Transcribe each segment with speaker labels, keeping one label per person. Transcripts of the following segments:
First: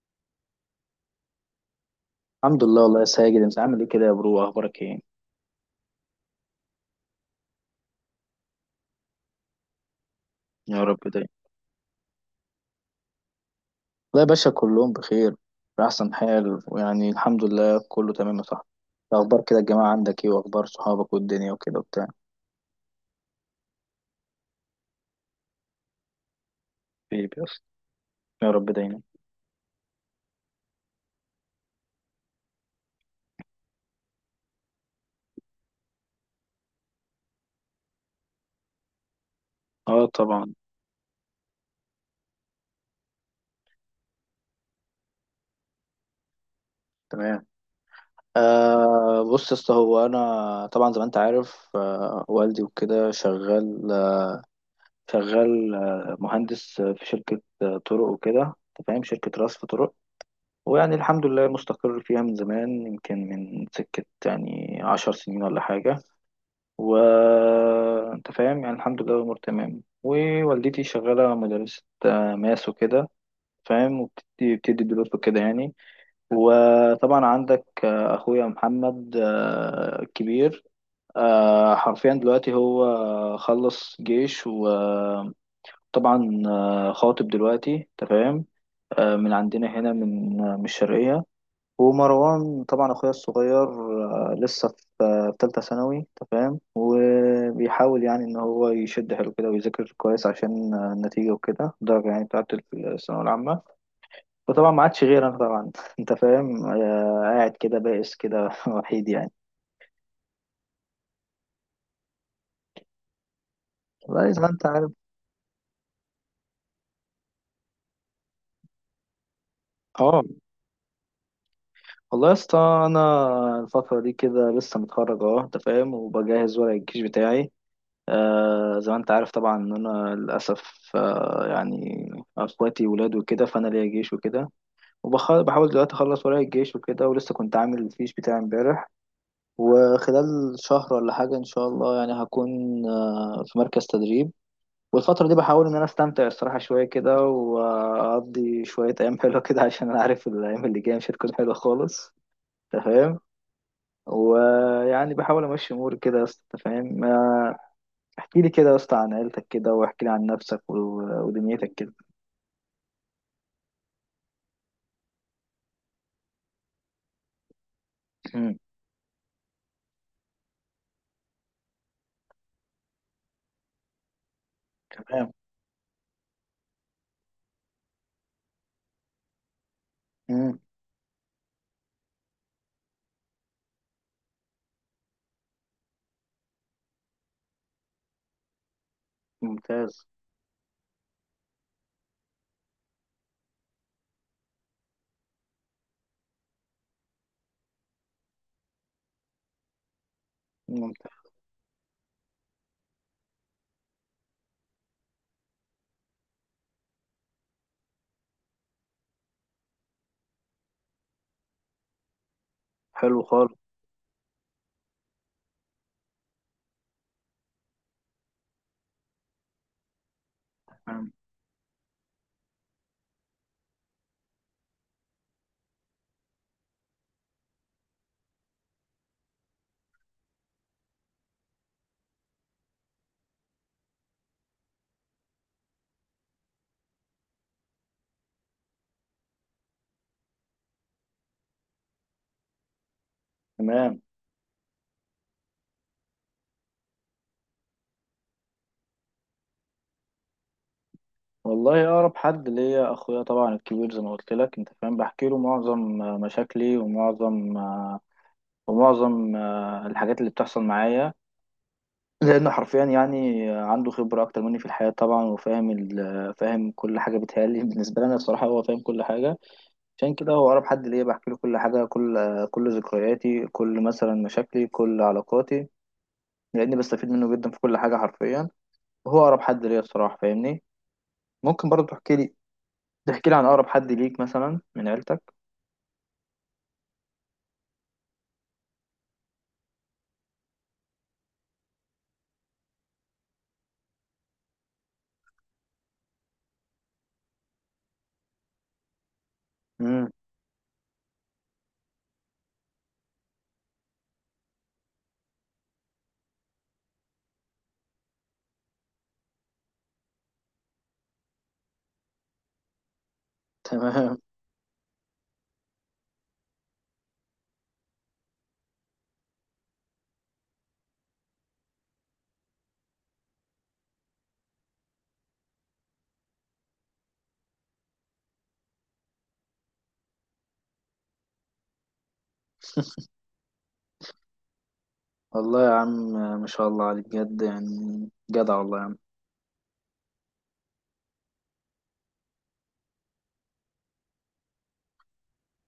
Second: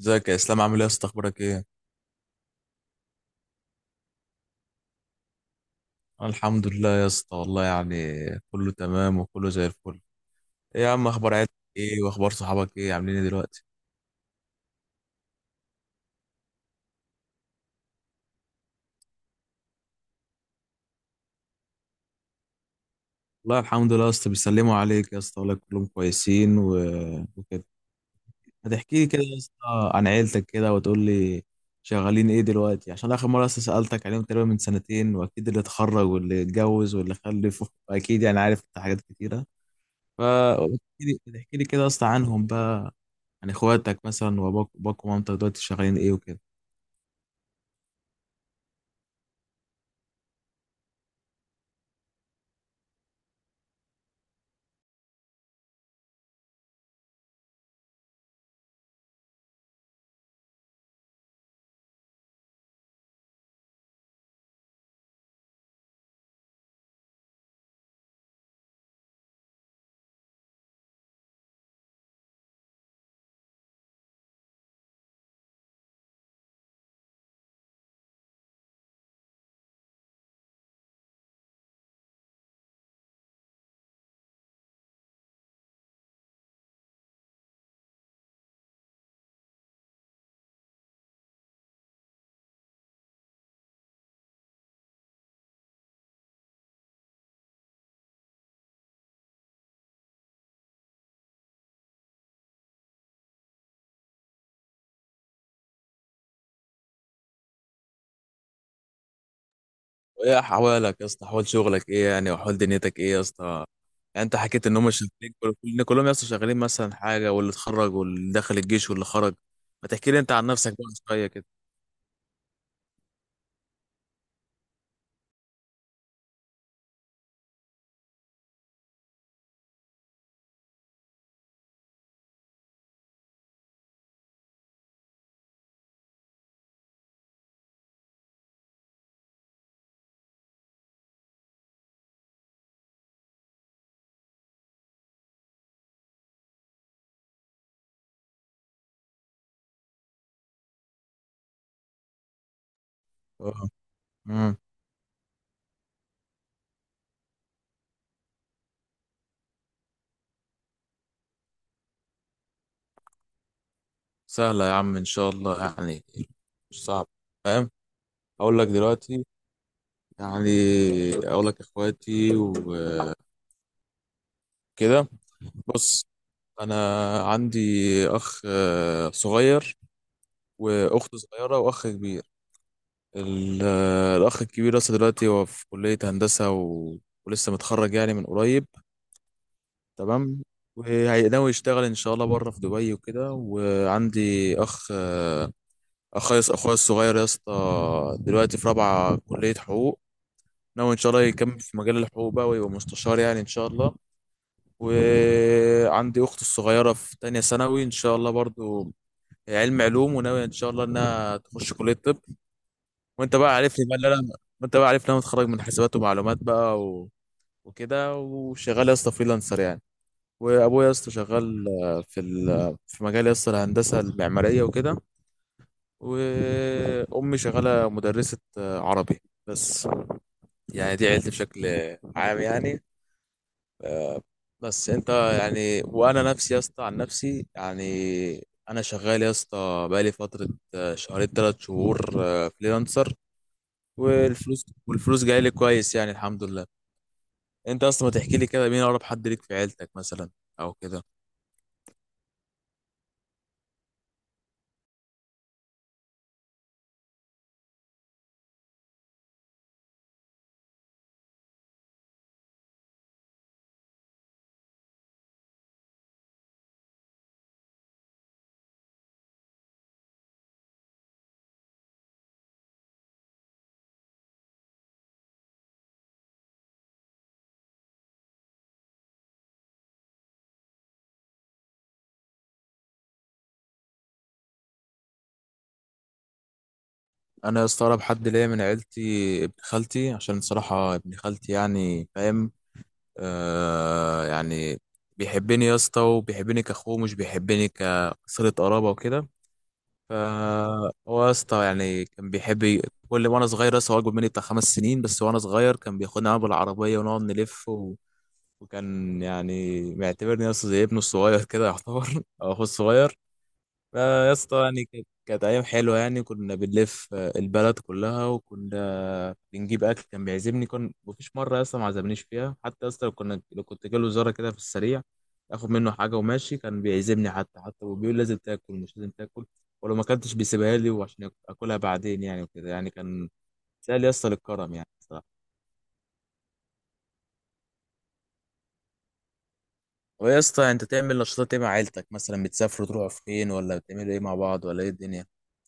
Speaker 1: ازيك يا اسلام، عامل ايه يا اسطى، اخبارك ايه؟
Speaker 2: الحمد لله، والله يا ساجد. انت عامل ايه كده يا برو؟ اخبارك ايه؟
Speaker 1: أنا الحمد لله يا اسطى، والله يعني كله تمام وكله زي الفل. ايه
Speaker 2: يا
Speaker 1: يا
Speaker 2: رب
Speaker 1: عم،
Speaker 2: دايما.
Speaker 1: اخبار عيلتك ايه واخبار صحابك ايه؟ عاملين ايه دلوقتي؟
Speaker 2: لا يا باشا، كلهم بخير بأحسن حال. ويعني الحمد لله كله تمام يا صاحبي. إيه اخبار كده الجماعة عندك؟ ايه واخبار صحابك والدنيا وكده وبتاع؟
Speaker 1: والله الحمد لله يا اسطى، بيسلموا عليك يا اسطى والله، كلهم كويسين و...
Speaker 2: حبيبي يا اسطى.
Speaker 1: وكده
Speaker 2: يا رب
Speaker 1: هتحكي
Speaker 2: دايما.
Speaker 1: لي كده يا اسطى عن عيلتك كده وتقول لي شغالين ايه دلوقتي، عشان اخر مره اصلا سالتك عليهم تقريبا من سنتين، واكيد اللي اتخرج واللي اتجوز واللي خلف، اكيد يعني عارف انت حاجات كتيره.
Speaker 2: اه طبعا.
Speaker 1: فاحكي لي احكي لي كده يا اسطى عنهم بقى، يعني اخواتك مثلا واباك ومامتك دلوقتي شغالين ايه وكده.
Speaker 2: تمام. بص يا اسطى، هو انا طبعا زي ما انت عارف والدي وكده شغال، مهندس في شركة طرق وكده. انت فاهم؟ شركة رصف طرق. ويعني الحمد لله مستقر فيها من زمان، يمكن من سكة يعني 10 سنين ولا حاجة. وأنت فاهم يعني الحمد لله الأمور تمام. ووالدتي شغالة مدرسة ماس وكده، فاهم؟ وبتدي دروس وكده يعني. وطبعا عندك أخويا محمد الكبير. حرفيا دلوقتي هو خلص جيش، وطبعا خاطب دلوقتي، تمام. من عندنا هنا من من الشرقية. ومروان طبعا اخويا الصغير لسه في تالتة ثانوي. انت فاهم؟ وبيحاول يعني ان هو يشد حيله كده ويذاكر كويس عشان النتيجة وكده، الدرجة يعني بتاعت الثانوية العامة. وطبعا ما عادش غير انا طبعا انت فاهم قاعد كده بائس كده وحيد يعني.
Speaker 1: وايه احوالك يا اسطى، احوال شغلك ايه يعني، واحوال دنيتك ايه يا اسطى؟ يعني
Speaker 2: والله
Speaker 1: انت
Speaker 2: زي ما انت
Speaker 1: حكيت ان هم
Speaker 2: عارف.
Speaker 1: شغالين كلهم يا اسطى شغالين مثلا حاجه، واللي اتخرج واللي دخل الجيش واللي خرج. ما تحكي لي
Speaker 2: اه.
Speaker 1: انت عن نفسك بقى شويه كده.
Speaker 2: والله يا اسطى، انا الفترة دي كده لسه متخرج انت فاهم، وبجهز ورق الجيش بتاعي. زي ما انت عارف طبعا ان انا للاسف يعني اخواتي ولاد وكده، فانا ليا جيش وكده. وبحاول دلوقتي اخلص ورايا الجيش وكده، ولسه كنت عامل الفيش بتاعي امبارح. وخلال شهر ولا حاجه ان شاء الله يعني هكون في مركز تدريب. والفتره دي بحاول ان انا استمتع الصراحه شويه كده، واقضي شويه ايام حلوه كده عشان انا عارف الايام اللي جايه مش هتكون حلوه خالص. تمام.
Speaker 1: اه. امم
Speaker 2: ويعني بحاول امشي اموري كده يا اسطى، انت فاهم. احكي لي كده يا اسطى عن عيلتك كده، واحكي لي عن نفسك و- ودنيتك كده.
Speaker 1: سهله يا عم ان شاء الله، يعني مش صعب فاهم.
Speaker 2: مم.
Speaker 1: اقول لك دلوقتي يعني، اقول لك اخواتي وكده.
Speaker 2: تمام.
Speaker 1: بص، انا عندي اخ صغير،
Speaker 2: مم.
Speaker 1: واخت صغيره، واخ كبير. ال- الاخ الكبير لسه دلوقتي هو في كليه هندسه، ولسه متخرج يعني من قريب.
Speaker 2: ممتاز.
Speaker 1: تمام، وهيناوي يشتغل ان شاء الله بره في دبي وكده. وعندي اخ اخويا الصغير يا اسطى دلوقتي في رابعه كليه حقوق، ناوي ان شاء الله
Speaker 2: ممتاز.
Speaker 1: يكمل في مجال الحقوق بقى ويبقى مستشار يعني ان شاء الله. وعندي اختي الصغيره في تانية ثانوي ان شاء الله، برضو هي علم علوم، وناوي ان شاء الله انها تخش كليه طب.
Speaker 2: حلو
Speaker 1: وانت
Speaker 2: خالص.
Speaker 1: بقى عارفني بقى اللي انا وانت بقى عارفني انا متخرج من حسابات ومعلومات بقى، وكده وشغال يا اسطى فريلانسر يعني. وابويا يا اسطى
Speaker 2: تمام.
Speaker 1: شغال في مجال يا اسطى الهندسه المعماريه وكده. وامي شغاله مدرسه عربي بس، يعني دي عيلتي بشكل عام يعني. بس انت يعني وانا نفسي يا اسطى عن نفسي يعني، انا شغال يا اسطى بقالي فتره، شهرين 3 شهور، فريلانسر،
Speaker 2: تمام.
Speaker 1: والفلوس جايه لي كويس يعني الحمد لله. انت اصلا ما تحكي لي كده مين اقرب حد ليك في عيلتك مثلا، او كده.
Speaker 2: والله اقرب حد ليا اخويا، طبعا الكبير زي ما قلت لك. انت فاهم؟ بحكي له معظم مشاكلي، ومعظم الحاجات اللي بتحصل معايا. لانه حرفيا يعني عنده خبره اكتر مني في الحياه طبعا، وفاهم ال- فاهم كل حاجه. بتهيألي بالنسبه لي انا الصراحه هو فاهم كل حاجه. عشان كده هو أقرب حد ليا، بحكي له كل حاجة. كل ذكرياتي، كل مثلا مشاكلي، كل علاقاتي. لأني بستفيد منه جدا في كل حاجة حرفيا. وهو أقرب حد ليا الصراحة، فاهمني. ممكن برضه تحكي لي عن أقرب حد ليك مثلا من عيلتك.
Speaker 1: انا يا اسطى اقرب حد ليا من عيلتي ابن خالتي، عشان صراحة ابن خالتي يعني فاهم، يعني بيحبني يا اسطى، وبيحبني كاخوه، مش بيحبني كصلة قرابة وكده.
Speaker 2: امم.
Speaker 1: فهو يا اسطى يعني كان بيحب كل وانا صغير لسه، هو اكبر مني بتاع 5 سنين بس، وانا صغير كان بياخدني معاه بالعربية ونقعد نلف، وكان يعني معتبرني يا اسطى زي ابنه الصغير كده يعتبر، او اخوه الصغير.
Speaker 2: تمام.
Speaker 1: يا اسطى يعني كانت ايام حلوه يعني، كنا بنلف البلد كلها، وكنا بنجيب اكل، كان بيعزمني، كان مفيش مره يا اسطى ما عزمنيش فيها، حتى يا اسطى لو كنت جاله زياره كده في السريع، اخد منه حاجه وماشي، كان بيعزمني، حتى وبيقول لازم تاكل مش لازم تاكل، ولو ما اكلتش بيسيبها لي وعشان اكلها بعدين يعني، وكده يعني كان سهل يا اسطى للكرم يعني صراحه.
Speaker 2: والله يا عم، ما شاء الله عليك بجد يعني. جدع والله يا عم.
Speaker 1: هو يا اسطى، انت تعمل نشاطات ايه مع عيلتك مثلا؟ بتسافروا تروحوا فين، ولا بتعملوا ايه مع بعض ولا ايه الدنيا؟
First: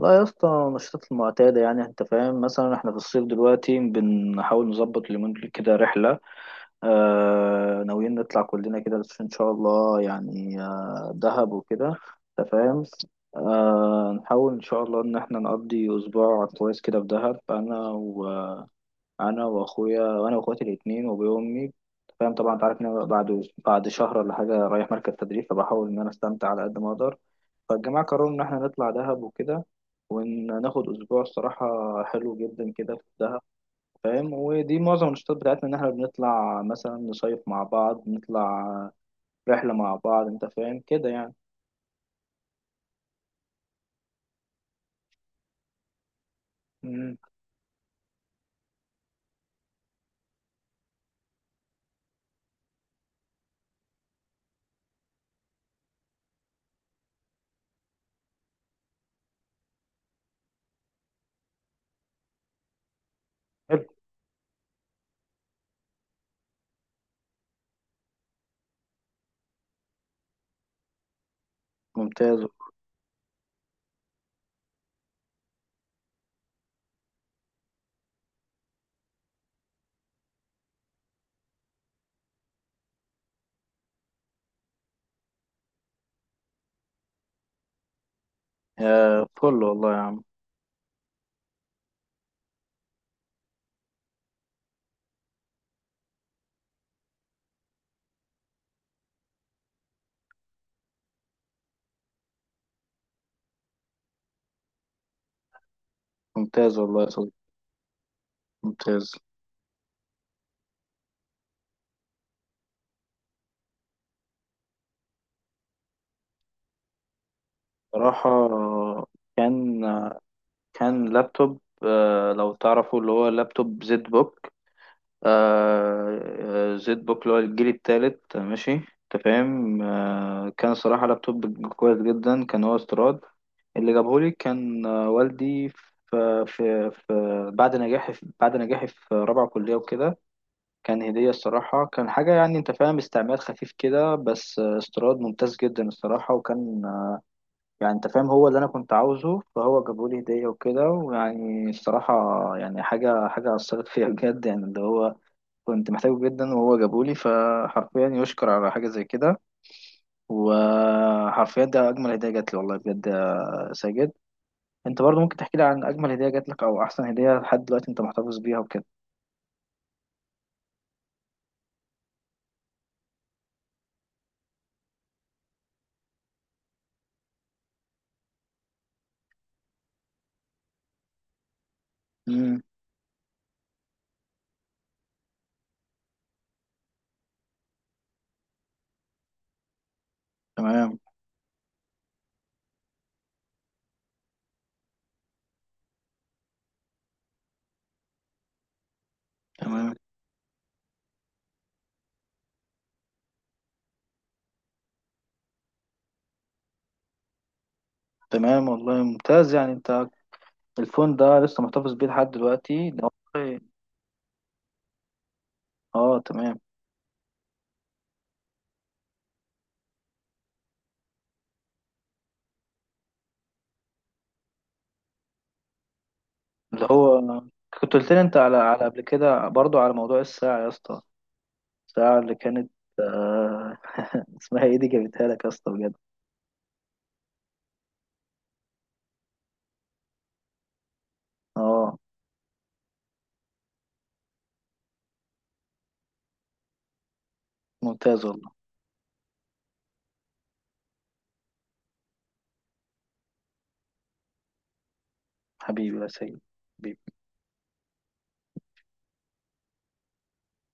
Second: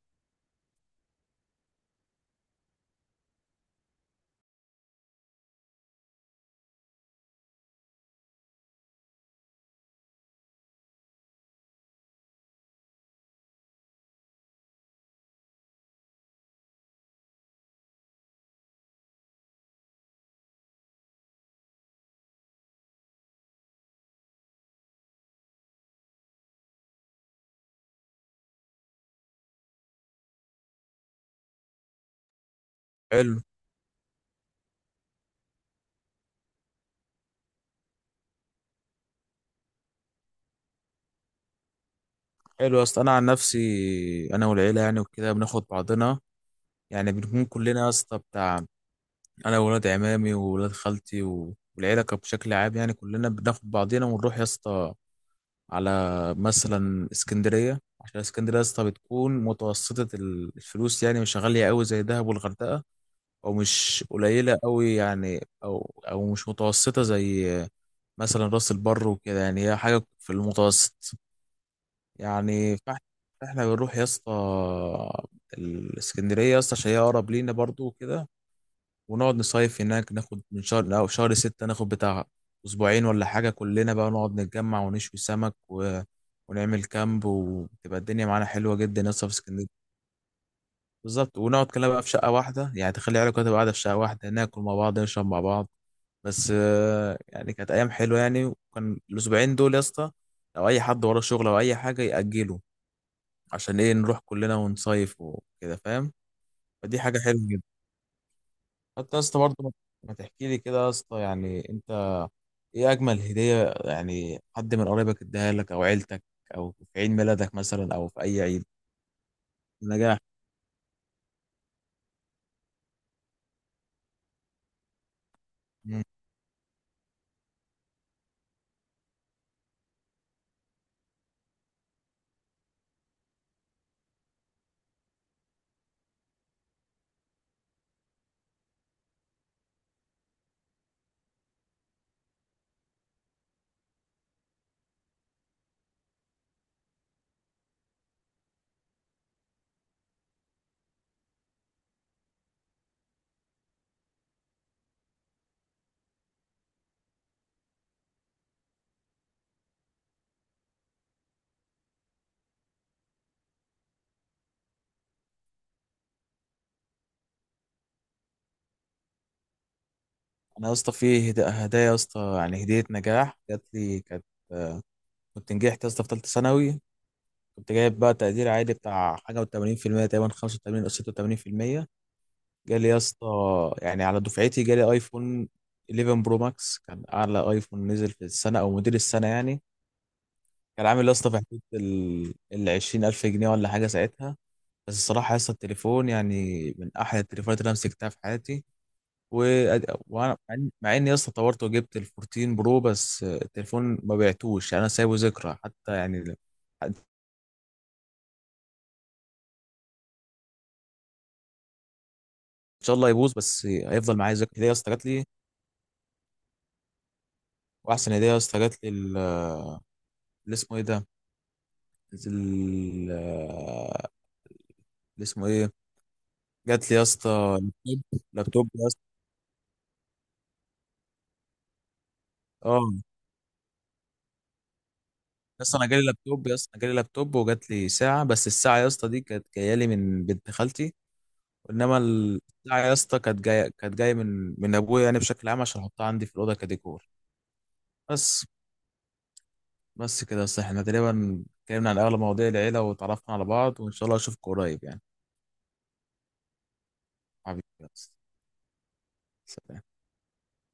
Speaker 2: لا يا اسطى، النشاطات المعتادة يعني. انت فاهم؟ مثلا احنا في الصيف دلوقتي بنحاول نظبط اليومين دول كده رحلة. ناويين نطلع كلنا كده، بس ان شاء الله يعني دهب وكده. انت فاهم؟ نحاول ان شاء الله ان احنا نقضي اسبوع كويس كده في دهب. انا وانا واخويا وانا واخواتي الاتنين وابويا وامي. أنت فاهم طبعا، انت عارف ان انا بعد شهر ولا حاجه رايح مركز تدريب، فبحاول ان انا استمتع على قد ما اقدر. فالجماعه قرروا ان احنا نطلع دهب وكده، وناخد اسبوع الصراحه حلو جدا كده في
Speaker 1: حلو.
Speaker 2: دهب. فاهم؟ ودي معظم النشاطات بتاعتنا، ان احنا بنطلع مثلا نصيف مع بعض، نطلع رحلة مع بعض. انت فاهم كده يعني.
Speaker 1: حلو يا اسطى، انا عن نفسي انا والعيله يعني وكده بناخد بعضنا، يعني
Speaker 2: مم.
Speaker 1: بنكون كلنا يا اسطى بتاع انا وولاد عمامي وولاد خالتي والعيله كانت بشكل عام يعني، كلنا بناخد بعضنا ونروح يا اسطى على مثلا اسكندريه، عشان اسكندريه يا اسطى بتكون متوسطه الفلوس يعني، مش غاليه قوي زي دهب والغردقه، او
Speaker 2: حلو.
Speaker 1: مش قليله قوي يعني، او مش متوسطه زي مثلا راس البر وكده، يعني هي حاجه في المتوسط
Speaker 2: ممتاز.
Speaker 1: يعني. فاحنا بنروح يا اسطى الاسكندريه يا اسطى، عشان هي اقرب لينا برضو وكده، ونقعد نصيف هناك، ناخد من شهر او شهر ستة، ناخد بتاع اسبوعين ولا حاجه، كلنا بقى نقعد نتجمع ونشوي سمك، ونعمل كامب، وتبقى الدنيا معانا حلوه جدا يا
Speaker 2: يا
Speaker 1: اسطى في
Speaker 2: فل
Speaker 1: اسكندريه.
Speaker 2: والله يا عم.
Speaker 1: بالظبط، ونقعد كلنا بقى في شقه واحده، يعني تخلي عيالك تبقى قاعده في شقه واحده، ناكل مع بعض، نشرب مع بعض، بس يعني كانت ايام حلوه يعني. وكان الاسبوعين دول يا اسطى لو اي حد وراه شغل او اي حاجه ياجله، عشان ايه؟ نروح كلنا ونصيف وكده فاهم،
Speaker 2: ممتاز
Speaker 1: فدي
Speaker 2: والله يا
Speaker 1: حاجة
Speaker 2: صديقي.
Speaker 1: حلوة جدا.
Speaker 2: ممتاز.
Speaker 1: حتى يا اسطى برضه، ما تحكي لي كده يا اسطى، يعني انت ايه اجمل هدية يعني حد من قرايبك اداها لك او عيلتك، او في عيد ميلادك مثلا، او في اي
Speaker 2: صراحة
Speaker 1: عيد؟
Speaker 2: كان
Speaker 1: نجاح.
Speaker 2: كان لابتوب لو تعرفوا، اللي هو لابتوب زد بوك.
Speaker 1: مم.
Speaker 2: زد بوك اللي هو الجيل التالت، ماشي؟ انت فاهم كان صراحة لابتوب كويس جدا، كان هو استيراد. اللي جابهولي كان والدي، في, في, في بعد نجاحي في بعد نجاحي في رابعة كلية وكده. كان هدية. الصراحة كان حاجة، يعني انت فاهم، استعمال خفيف كده بس استيراد ممتاز جدا الصراحة. وكان يعني انت فاهم هو اللي انا كنت عاوزه، فهو جابهولي هدية وكده. ويعني الصراحة يعني حاجة حاجة أثرت فيا بجد، يعني اللي هو كنت محتاجه جدا وهو جابولي، فحرفيا يشكر على حاجة زي كده. وحرفيا ده أجمل هدية جات لي، والله بجد يا ساجد. أنت برضو ممكن تحكي لي عن أجمل هدية جات لك، أو أحسن هدية لحد دلوقتي أنت محتفظ بيها وكده.
Speaker 1: انا يا اسطى في هدايا يا اسطى، يعني هدية نجاح جات لي كانت، آه، كنت نجحت يا اسطى في ثالثة ثانوي، كنت جايب بقى تقدير عالي بتاع حاجة و80%، تقريبا 85 او 86%،
Speaker 2: امم.
Speaker 1: جالي يا اسطى يعني على دفعتي، جالي ايفون 11 برو ماكس، كان اعلى ايفون نزل في السنه او موديل السنه يعني، كان
Speaker 2: تمام.
Speaker 1: عامل يا اسطى في حدود ال 20,000 جنيه ولا حاجه ساعتها. بس الصراحه يا اسطى التليفون يعني من احلى التليفونات اللي انا مسكتها في حياتي، و...
Speaker 2: تمام.
Speaker 1: وانا مع اني يا اسطى طورت وجبت ال 14 برو، بس التليفون ما بعتوش يعني، انا سايبه ذكرى حتى يعني ان
Speaker 2: تمام والله، ممتاز يعني. أنت الفون ده لسه محتفظ بيه لحد دلوقتي
Speaker 1: شاء
Speaker 2: ده؟
Speaker 1: الله يبوظ،
Speaker 2: والله.
Speaker 1: بس هيفضل معايا ذكرى هديه يا اسطى جات لي.
Speaker 2: أه تمام.
Speaker 1: واحسن هديه يا اسطى جات لي، اللي اسمه ايه ده، ال- اللي اسمه ايه،
Speaker 2: اللي
Speaker 1: جات لي يا
Speaker 2: هو
Speaker 1: اسطى
Speaker 2: كنت
Speaker 1: لابتوب،
Speaker 2: قلت لي أنت على
Speaker 1: لابتوب
Speaker 2: على
Speaker 1: يا اسطى.
Speaker 2: قبل كده برضو على موضوع الساعة يا اسطى. الساعة اللي كانت
Speaker 1: اه،
Speaker 2: آه، اسمها إيه دي، جابتها لك يا
Speaker 1: يا
Speaker 2: اسطى
Speaker 1: اسطى انا
Speaker 2: بجد.
Speaker 1: جالي لابتوب يا اسطى، أنا جالي لابتوب، وجات لي ساعه، بس الساعه يا اسطى دي كانت جايه لي من بنت خالتي،
Speaker 2: اه.
Speaker 1: انما الساعه يا اسطى كانت جايه من ابويا يعني بشكل عام، عشان احطها عندي في الاوضه كديكور
Speaker 2: ممتاز
Speaker 1: بس.
Speaker 2: والله.
Speaker 1: بس كده يا اسطى، احنا تقريبا اتكلمنا عن اغلب مواضيع العيله وتعرفنا على بعض، وان شاء الله اشوفك قريب يعني.
Speaker 2: حبيبي يا سيد. حبيبي.
Speaker 1: حبيبي يا اسطى، سلام.